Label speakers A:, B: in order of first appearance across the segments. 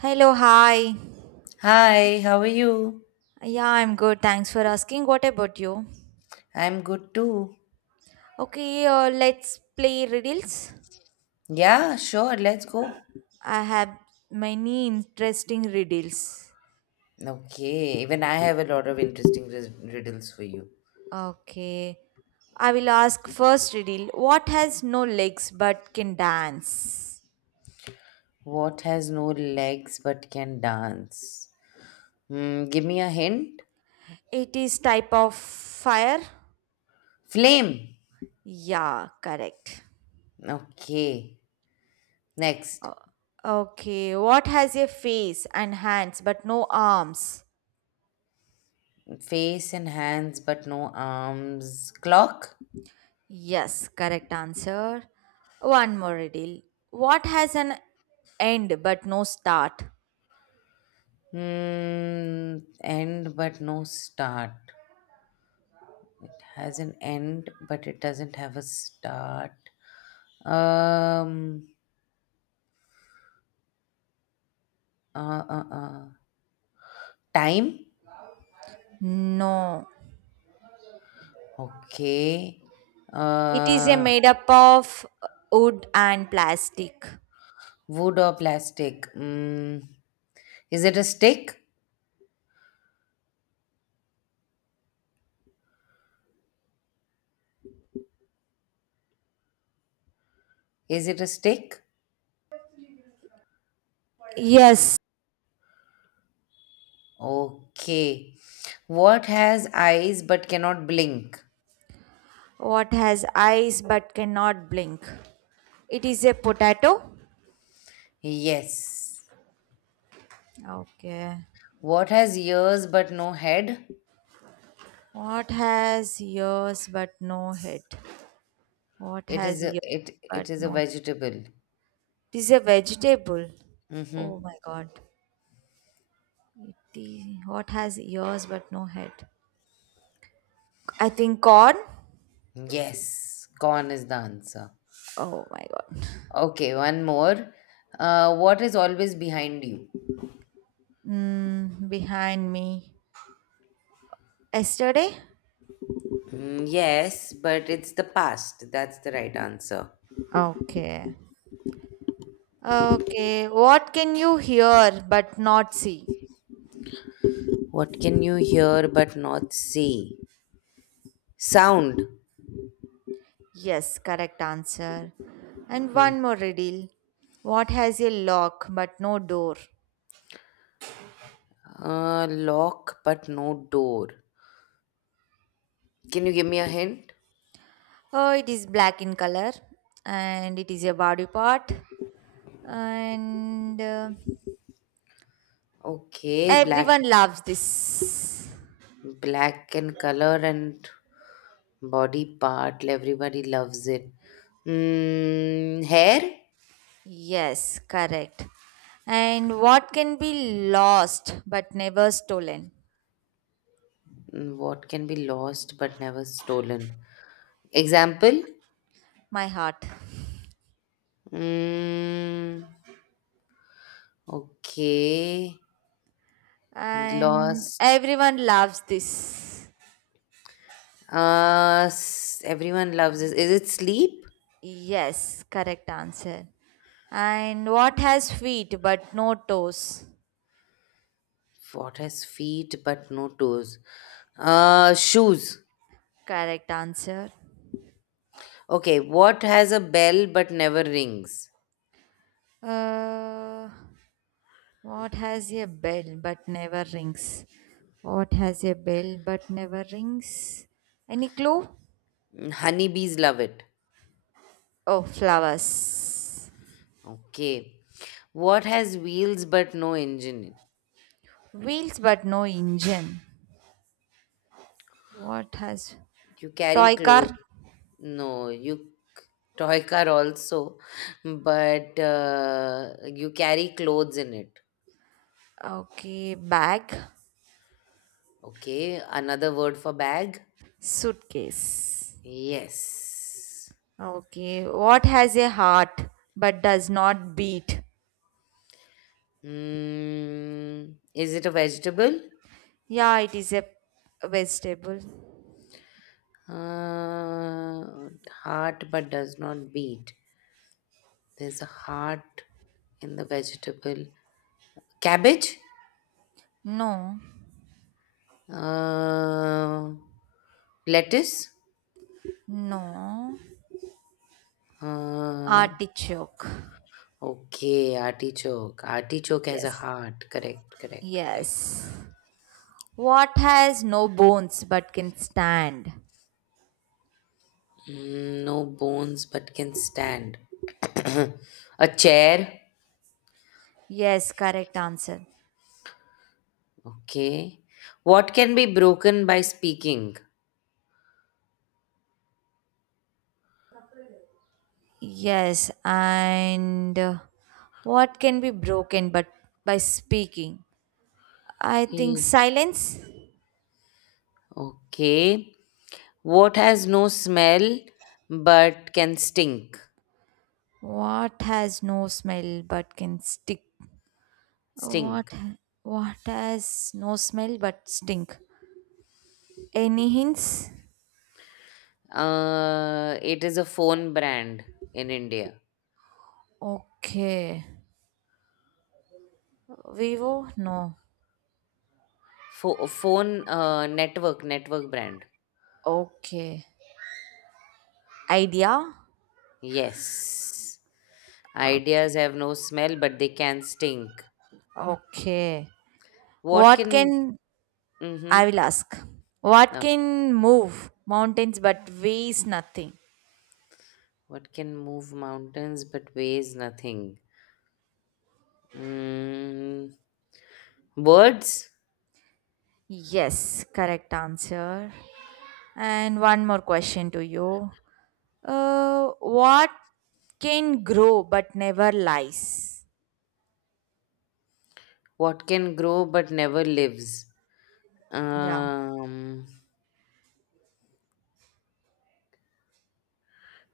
A: Hello, hi.
B: Hi, how are you?
A: Yeah, I'm good. Thanks for asking. What about you?
B: I'm good too.
A: Okay, let's play riddles.
B: Yeah, sure, let's go.
A: I have many interesting riddles.
B: Okay, even I have a lot of interesting riddles for you.
A: Okay. I will ask first riddle. What has no legs but can dance?
B: What has no legs but can dance? Hmm, give me a hint.
A: It is type of fire?
B: Flame.
A: Yeah, correct.
B: Okay, next.
A: O- Okay. What has a face and hands but no arms?
B: Face and hands but no arms. Clock.
A: Yes, correct answer. One more riddle. What has an end but no start?
B: Hmm, end but no start. Has an end but it doesn't have a start. Um, Uh, uh, uh. Time?
A: No.
B: Okay.
A: It is a
B: Uh,
A: made up of wood and plastic.
B: Wood or plastic? Mm. Is it a stick? Is it a stick?
A: Yes.
B: Okay. What has eyes but cannot blink?
A: What has eyes but cannot blink? It is a potato.
B: Yes.
A: Okay.
B: What has ears but no head?
A: What has ears but no head? What
B: It is
A: has
B: a
A: ears
B: it
A: but
B: it is a
A: no head?
B: vegetable.
A: It is a vegetable.
B: Mm-hmm.
A: Oh my god. It is, what has ears but no head? I think on.
B: Yes. Corn is the answer.
A: Oh my god.
B: Okay, one more. What is always behind you?
A: Mm, behind me. Yesterday?
B: Mm, yes, but it's the past. That's the right answer.
A: Okay. Okay. What can you hear but not see?
B: What can you hear but not see? Sound.
A: Yes, correct answer. And
B: Hmm.
A: one more riddle. What has a lock but no door?
B: Lock but no door. Can you give me a hint?
A: Oh, it is black in color and it is a body part. And
B: Okay, black,
A: everyone loves this.
B: black and color and body part. Everybody loves it. Mm, hair.
A: Yes, correct. And what can be lost but never stolen?
B: Mm, what can be lost but never stolen? Example.
A: My heart.
B: Mm, okay,
A: And
B: lost.
A: everyone loves this.
B: Everyone loves this. Is it sleep?
A: Yes, correct answer. And what has feet but no toes?
B: What has feet but no toes? Shoes.
A: Correct answer.
B: Okay, what has a bell but never rings?
A: Uh, what has a bell but never rings? What has a bell but never rings? Any clue?
B: Mm, honeybees love it.
A: Oh, flowers.
B: Okay. What has wheels but no engine?
A: Wheels but no engine. What has
B: You carry
A: toy car?
B: clothes. No, you c- toy car also, but you carry clothes in it.
A: Okay, bag,
B: Okay, another word for bag?
A: suitcase.
B: Yes.
A: Okay, what has a heart but does not beat?
B: Mm, is it a vegetable?
A: Yeah, it is a vegetable.
B: Uh, Heart but does not beat. There's a heart in the vegetable. Cabbage?
A: No,
B: Uh, Lettuce?
A: no,
B: Uh,
A: artichoke.
B: okay, artichoke. Artichoke has a
A: Yes,
B: heart. Correct, correct, correct.
A: yes. What has no bones but can stand?
B: Mm, no bones but can stand. A chair?
A: Yes, correct answer.
B: Okay. What can be broken by speaking?
A: Yes, and what can be broken but by speaking? I think
B: Hmm.
A: silence.
B: Okay. What has no smell but can stink?
A: What has no smell but can stick? What
B: Stink.
A: ha- what has no smell but stink? Any hints?
B: It is a phone brand in India.
A: Okay. Vivo? No.
B: Phone network, network brand.
A: Okay. Idea?
B: Yes.
A: Okay.
B: Ideas have no smell but they can stink.
A: okay.
B: What
A: What
B: can.
A: can I
B: Mm-hmm.
A: will ask? What
B: Uh,
A: can move mountains but weighs nothing?
B: what can move mountains but weighs nothing? Mm, words?
A: Yes, correct answer. And one more question to you. What can grow but never lies?
B: What can grow but never lives?
A: Yeah.
B: Um.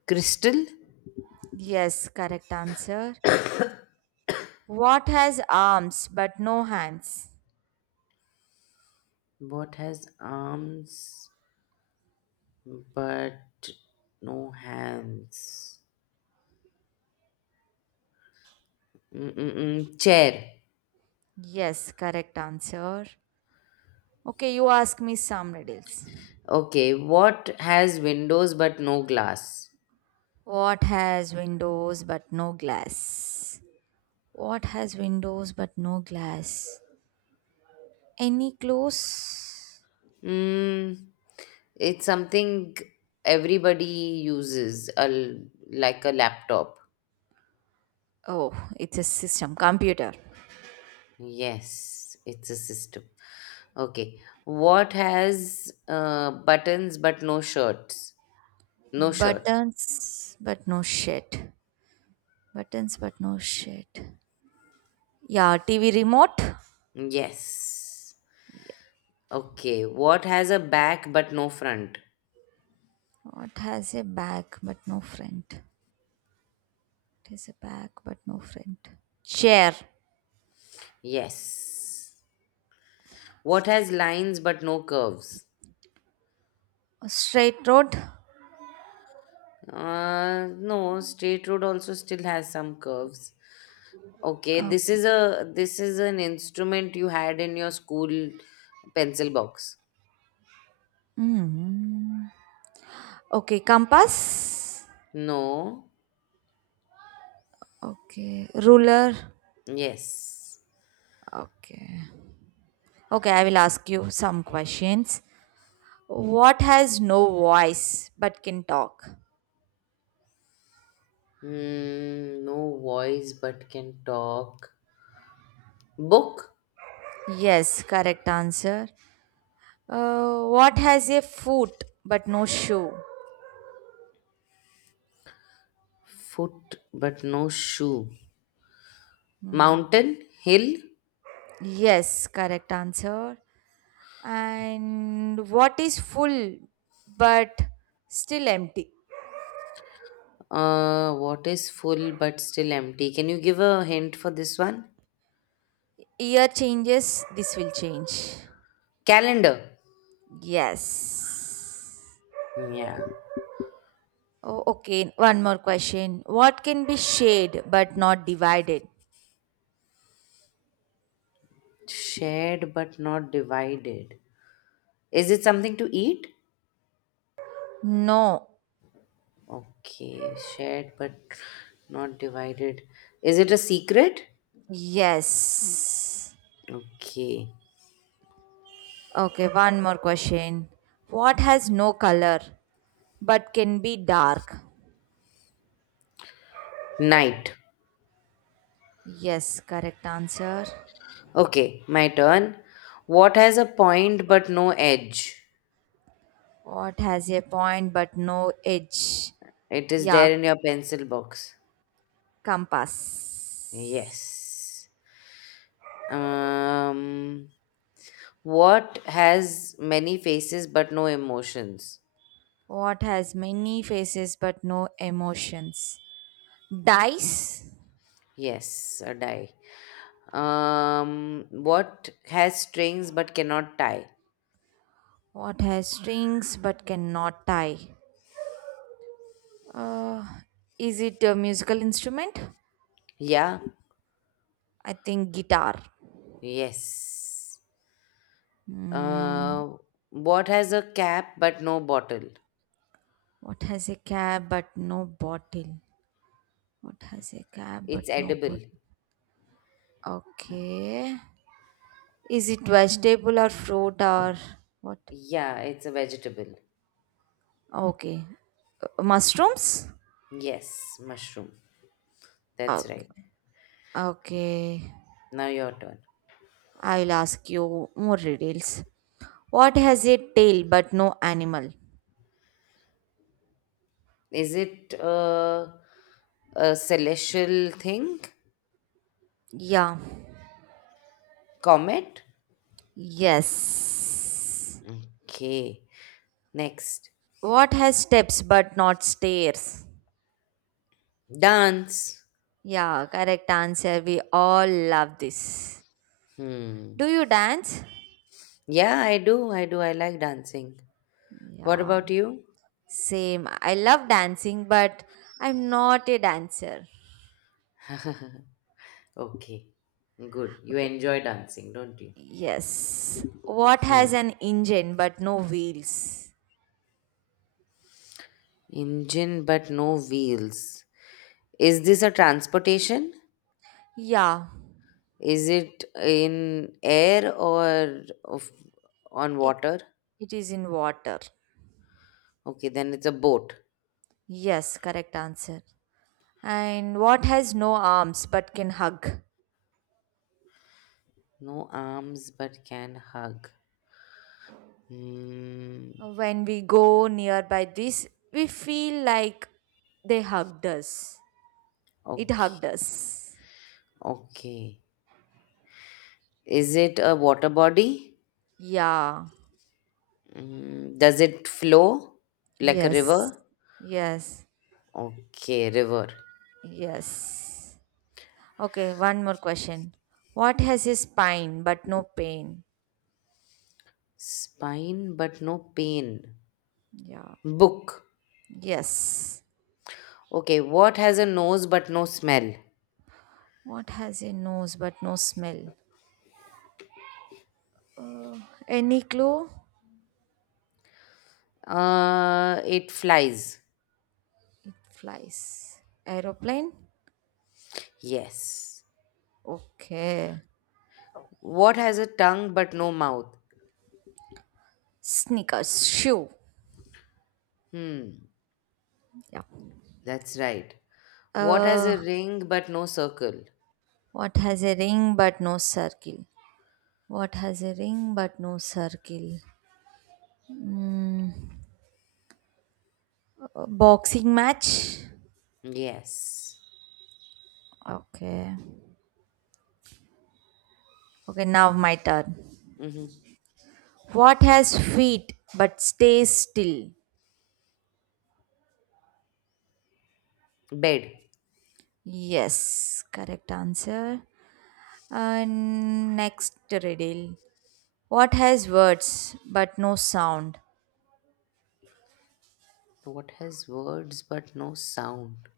B: Crystal?
A: Yes, correct answer. What has arms but no hands?
B: Both has arms but no hands. Mm-mm-mm. Chair.
A: Yes, correct answer. Okay, you ask me some riddles.
B: Okay. What has windows but no glass?
A: What has windows but no glass? What has windows but no glass? Any close?
B: Mm, it's something everybody uses, like a laptop.
A: Oh, it's a system, computer.
B: Yes, it's a system. Okay. What has buttons but no shirts? No shirt.
A: Buttons but no shit. Buttons but no shit. Yeah, TV remote.
B: Yes. Okay, what has a back but no front?
A: What has a back but no front? It has a back but no front. Chair.
B: Yes. What has lines but no curves?
A: A straight road.
B: No, straight road also still has some curves. Okay, this
A: Okay.
B: is a this is an instrument you had in your school pencil box.
A: Hmm. Okay, compass.
B: No.
A: Okay, ruler.
B: Yes.
A: Okay. Okay, I will ask you some questions. What has no voice but can talk?
B: Hmm, no voice but can talk. Book,
A: Yes, correct answer. What has a foot but no shoe?
B: foot but no shoe. Mountain, hill,
A: Yes, correct answer. And what is full but still empty?
B: uh, what is full but still empty? Can you give a hint for this one?
A: Year changes this will change.
B: Calendar.
A: Yes.
B: Yeah.
A: Oh, okay, one more question. What can be shared but not divided?
B: Shared but not divided. Is it something to eat?
A: No.
B: Okay. Shared but not divided. Is it a secret?
A: Yes.
B: Okay.
A: Okay, one more question. What has no color but can be dark?
B: Night.
A: Yes, correct answer.
B: Okay. My turn. What has a point but no edge?
A: What has a point but no edge?
B: It is
A: Yeah.
B: there in your pencil box.
A: Compass.
B: Yes. Um. What has many faces but no emotions?
A: What has many faces but no emotions? Dice.
B: Yes, a die. What has strings but cannot tie?
A: What has strings but cannot tie? Uh, is it a musical instrument?
B: Yeah,
A: I think guitar.
B: yes.
A: Hmm.
B: Uh, what has a cap but no bottle?
A: What has a cap but no bottle? What has a cap but
B: It's
A: no
B: edible.
A: bottle? Okay. Is it vegetable or fruit or what?
B: Yeah, it's a vegetable.
A: Okay. Mushrooms?
B: Yes, mushroom. That's
A: Okay.
B: right.
A: Okay.
B: Now your turn.
A: I will ask you more details. What has a tail but no animal?
B: Is it a celestial thing?
A: Yeah.
B: Comet?
A: Yes.
B: Okay. Next.
A: What has steps but not stairs?
B: Dance.
A: Yeah, correct answer. We all love this.
B: Hmm.
A: Do you dance?
B: Yeah, I do. I do. I like dancing. What
A: Yeah,
B: about you?
A: same. I love dancing, but I'm not a dancer.
B: Okay. Good. You
A: Okay,
B: enjoy dancing, don't you?
A: yes. What
B: Hmm.
A: has an engine but no wheels?
B: Engine but no wheels. Is this a transportation?
A: Yeah,
B: Is it in air or of, On
A: it
B: water?
A: it is in water.
B: Okay, then it's a boat.
A: Yes, correct answer. And what has no arms but can hug?
B: No arms but can hug. Hmm.
A: When we go nearby this, we feel like they hugged us. It
B: Okay.
A: hugged us.
B: Okay. Is it a water body?
A: Yeah.
B: Mm, does it flow like a
A: Yes.
B: river?
A: Yes.
B: Okay, river.
A: Yes. Okay, one more question. What has a spine but no pain?
B: Spine but no pain.
A: Yeah.
B: Book.
A: Yes.
B: Okay, what has a nose but no smell?
A: What has a nose but no smell? Any clue?
B: It flies.
A: It flies. Aeroplane?
B: Yes.
A: Okay.
B: What has a tongue but no mouth?
A: Sneakers, shoe.
B: Hmm,
A: Yeah.
B: that's right. What has
A: Uh,
B: a ring but no circle?
A: what has a ring but no circle? What has a ring but no circle? Boxing match?
B: Yes.
A: Okay. Okay, now my turn.
B: Mm-hmm.
A: What has feet but stays still?
B: Bed.
A: Yes, correct answer. And next riddle. What has words but no sound?
B: What has words but no sound?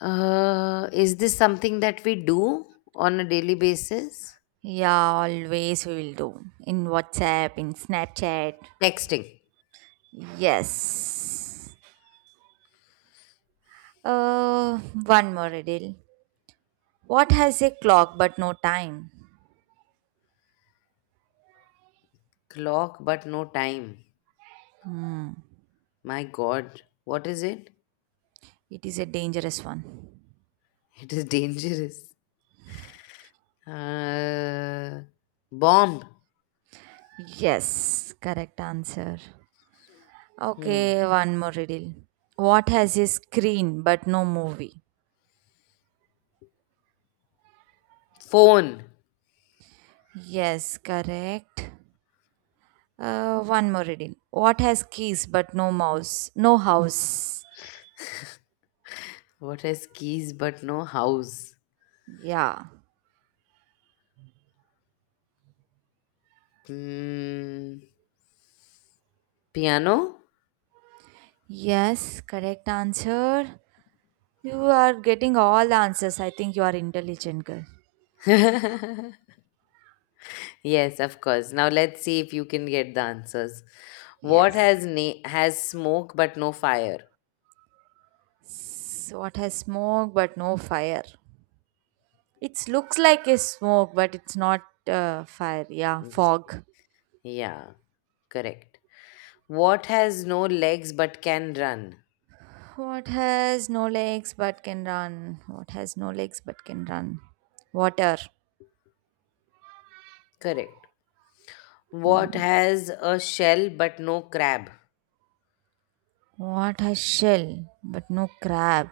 B: Is this something that we do on a daily basis?
A: Yeah, always we will do. In WhatsApp, in Snapchat.
B: Texting.
A: Yes. Uh, One more riddle. What has a clock but no time?
B: Clock, but no time. My God, what is it?
A: It is a dangerous one.
B: It is dangerous. Uh, bomb.
A: Yes, correct answer.
B: Hmm.
A: Okay, one more riddle. What has a screen but no movie?
B: Phone.
A: Yes, correct. One more riddle. What has keys but no mouse? No house.
B: What has keys but no house?
A: Yeah.
B: Hmm. Piano?
A: Yes, correct answer. You are getting all the answers. I think you are intelligent girl.
B: Yes, of course. Now let's see if you can get the answers. What
A: Yes.
B: has has smoke but no fire?
A: It's what has smoke but no fire. It looks like a smoke but it's not fire. Yeah,
B: Mm.
A: fog.
B: Yeah, correct. What has no legs but can run?
A: What has no legs but can run? What has no legs but can run? Water.
B: Correct. What has a shell but no crab?
A: What has shell but no crab?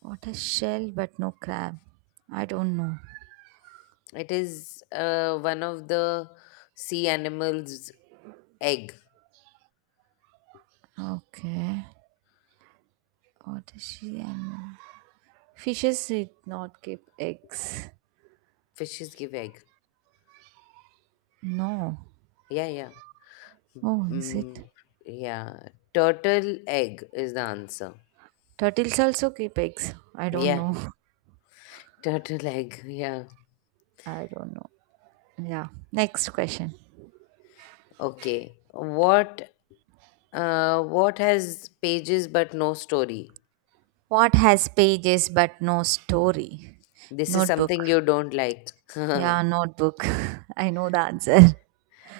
A: What has shell but no crab? I don't know.
B: It is one of the sea animals' egg.
A: Okay, what is she animal? Fishes did not keep eggs.
B: Fishes give egg.
A: No.
B: Yeah, yeah.
A: Oh, is
B: Mm,
A: it?
B: yeah. Turtle egg is the answer.
A: Turtles also keep eggs. I don't
B: Yeah,
A: know.
B: turtle egg. Yeah.
A: I don't know. Yeah. Next question.
B: Okay. What has pages but no story?
A: What has pages but no story?
B: This is something
A: Notebook.
B: you don't like.
A: Yeah, notebook. I know the answer.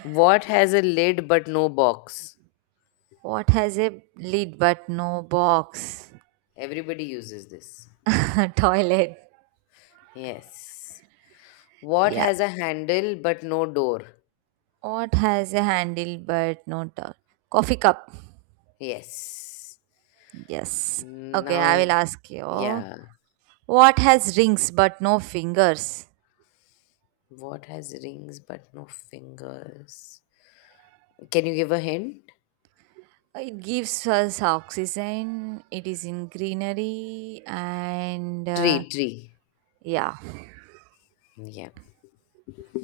B: What has a lid but no box?
A: What has a lid but no box?
B: Everybody uses this.
A: Toilet.
B: Yes. What
A: Yes.
B: has a handle but no door?
A: What has a handle but no top? Coffee cup.
B: Yes.
A: Yes. Okay,
B: Now,
A: I will ask you.
B: yeah.
A: What has rings but no fingers?
B: What has rings but no fingers? Can you give a hint?
A: It gives us oxygen, it is in greenery, and
B: Tree, tree.
A: yeah.
B: Yeah.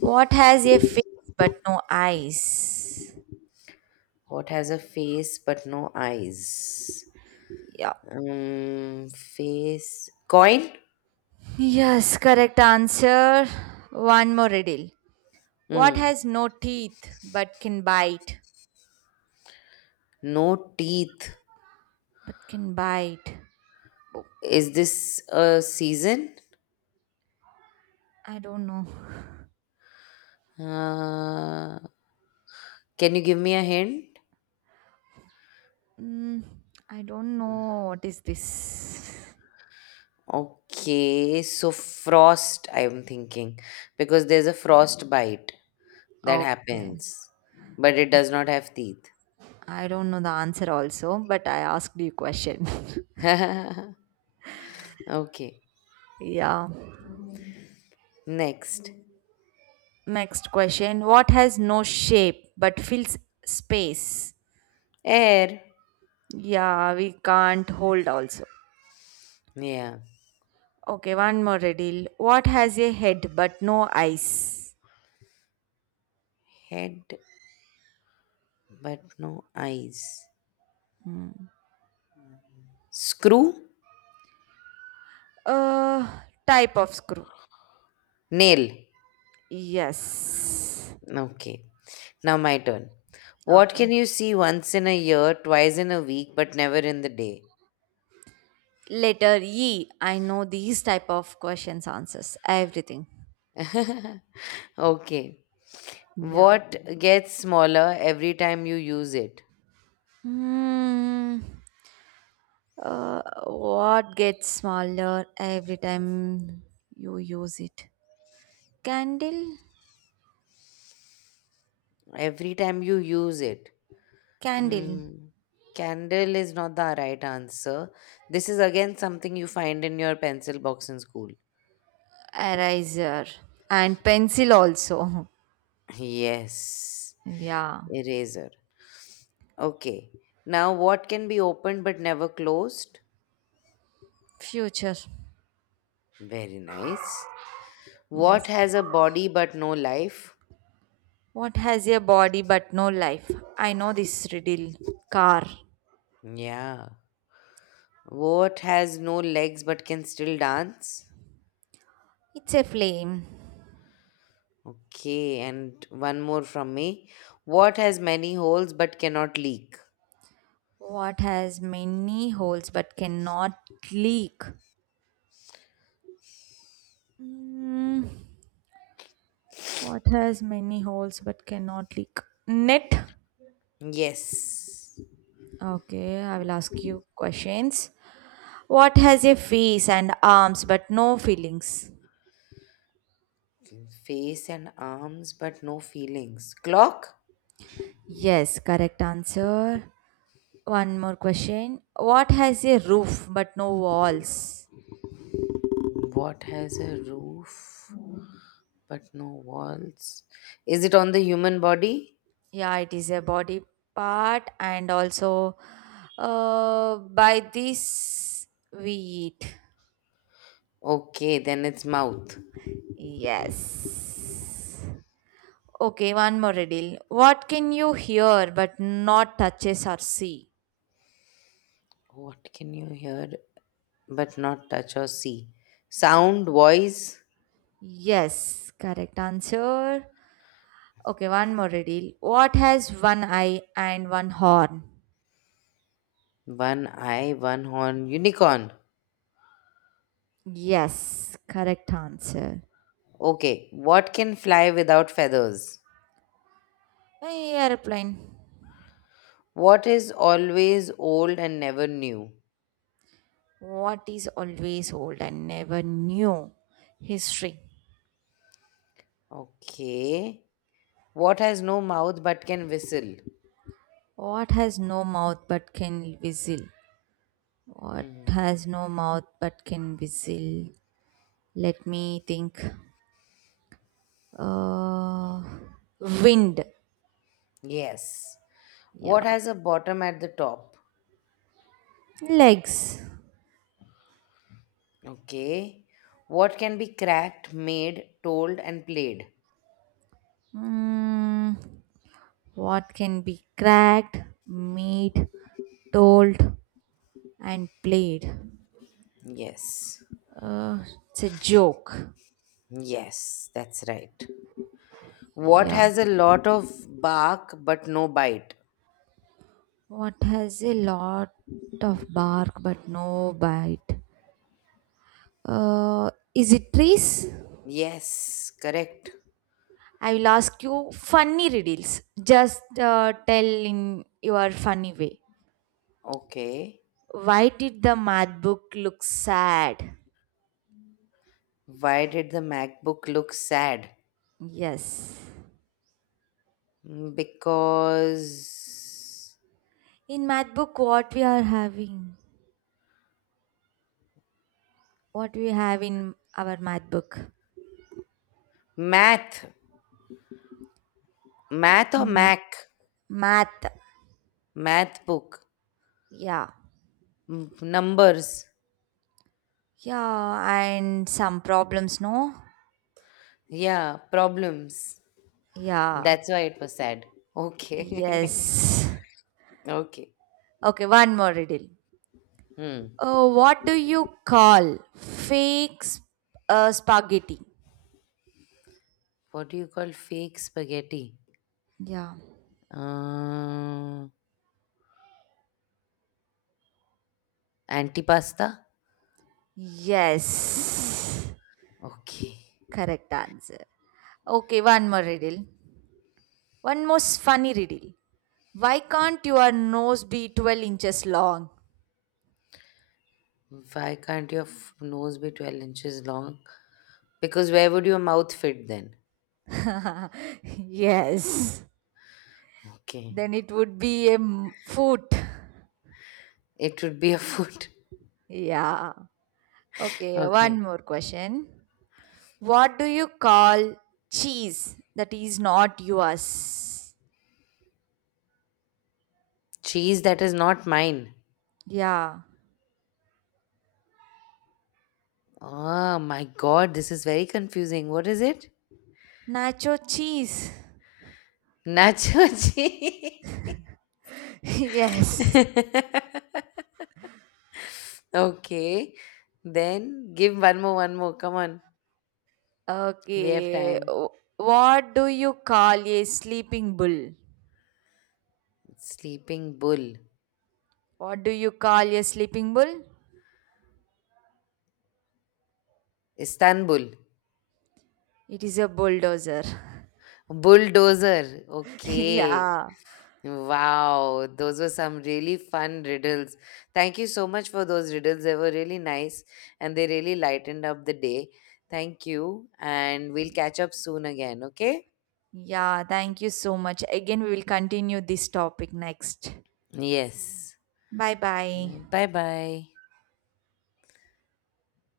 A: What has a face but no eyes?
B: What has a face but no eyes?
A: Yeah.
B: Face. Coin?
A: Yes, correct answer. One more riddle. What
B: Mm.
A: has no teeth but can bite?
B: No teeth.
A: But can bite.
B: Is this a season?
A: I don't know.
B: Uh, can you give me a hint?
A: Mm, I don't know what is this.
B: Okay, so frost, I'm thinking, because there's a frostbite that
A: Okay.
B: happens, but it does
A: Okay.
B: not have teeth.
A: I don't know the answer also, but I asked you question.
B: Okay,
A: yeah.
B: next.
A: Next question. What has no shape but fills space?
B: Air.
A: Yeah, we can't hold also.
B: Yeah,
A: Okay, one more riddle. What has a head but no eyes?
B: head, but no eyes.
A: Hmm.
B: Screw,
A: Uh, type of screw.
B: nail.
A: Yes.
B: Okay, now my turn. What
A: Okay.
B: can you see once in a year, twice in a week, but never in the day?
A: Letter E. I know these type of questions answers everything.
B: Okay,
A: Yeah.
B: what gets smaller every time you use it?
A: Hmm. What gets smaller every time you use it? Candle,
B: Every time you use it.
A: candle,
B: Um, candle is not the right answer. This is again something you find in your pencil box in school.
A: eraser, and pencil also.
B: Yes,
A: Yeah,
B: eraser. Okay. Now, what can be opened but never closed?
A: future.
B: Very nice. What
A: Yes.
B: has a body but no life?
A: What has a body but no life? I know this riddle. Car.
B: Yeah. What has no legs but can still dance?
A: It's a flame.
B: Okay, and one more from me. What has many holes but cannot leak?
A: What has many holes but cannot leak? Mm, what has many holes but cannot leak? Net.
B: Yes.
A: Okay, I will ask you questions. What has a face and arms but no feelings?
B: Face and arms, but no feelings. Clock?
A: Yes, correct answer. One more question. What has a roof but no walls?
B: What has a roof, but no walls? Is it on the human body?
A: Yeah, it is a body part, and also by this we eat.
B: Okay, then it's mouth.
A: Yes. Okay, one more riddle. What can you hear but not touches or see?
B: What can you hear, but not touch or see? Sound, voice,
A: Yes, correct answer. Okay, one more riddle. What has one eye and one horn?
B: one eye, one horn, unicorn.
A: Yes, correct answer.
B: Okay, what can fly without feathers?
A: An airplane.
B: What is always old and never new?
A: What is always old and never new? History.
B: Okay. What has no mouth but can whistle?
A: What has no mouth but can whistle? What
B: Mhm.
A: has no mouth but can whistle? Let me think. Uh, Wind.
B: Yes. What
A: Yeah.
B: has a bottom at the top?
A: Legs.
B: Okay. What can be cracked, made, told, and played?
A: Mm, what can be cracked, made, told, and played?
B: Yes.
A: Uh, it's a joke.
B: Yes, that's right. What
A: Yeah.
B: has a lot of bark but no bite?
A: What has a lot of bark but no bite? Is it trees?
B: Yes, correct.
A: I will ask you funny riddles. Just tell in your funny way.
B: Okay.
A: Why did the math book look sad?
B: Why did the MacBook look sad?
A: Yes.
B: Mm, because
A: In math book, what we are having? What we have in our math book?
B: math, math or
A: Math.
B: Mac,
A: Math.
B: math book.
A: Yeah.
B: Mm, numbers.
A: Yeah, and some problems, no?
B: Yeah, problems.
A: Yeah.
B: That's why it was sad. Okay.
A: Yes.
B: Okay.
A: Okay, one more riddle.
B: Hmm.
A: Oh, what do you call fake spaghetti?
B: What do you call fake spaghetti?
A: Yeah.
B: Uh, antipasta?
A: Yes.
B: Okay.
A: Correct answer. Okay, one more riddle. One most funny riddle. Why can't your nose be 12 inches long?
B: Why can't your nose be 12 inches long? Because where would your mouth fit then?
A: yes.
B: Okay.
A: Then it would be a foot.
B: It would be a foot.
A: Yeah. Okay, one
B: Okay.
A: more question. What do you call cheese that is not yours?
B: Cheese that is not mine.
A: Yeah.
B: Oh my god, this is very confusing. What is it?
A: Nacho cheese.
B: Nacho cheese.
A: Yes.
B: Okay. Then give one more, one more. Come on. We have
A: Okay.
B: time.
A: What do you call a sleeping bull?
B: Sleeping Bull.
A: What do you call a sleeping bull?
B: Istanbul.
A: It is a bulldozer.
B: Bulldozer. Okay.
A: Yeah.
B: Wow. Those were some really fun riddles. Thank you so much for those riddles. They were really nice and they really lightened up the day. Thank you. And we'll catch up soon again. Okay.
A: Yeah. Thank you so much. Again, we will continue this topic next.
B: Yes.
A: Bye bye.
B: Bye bye.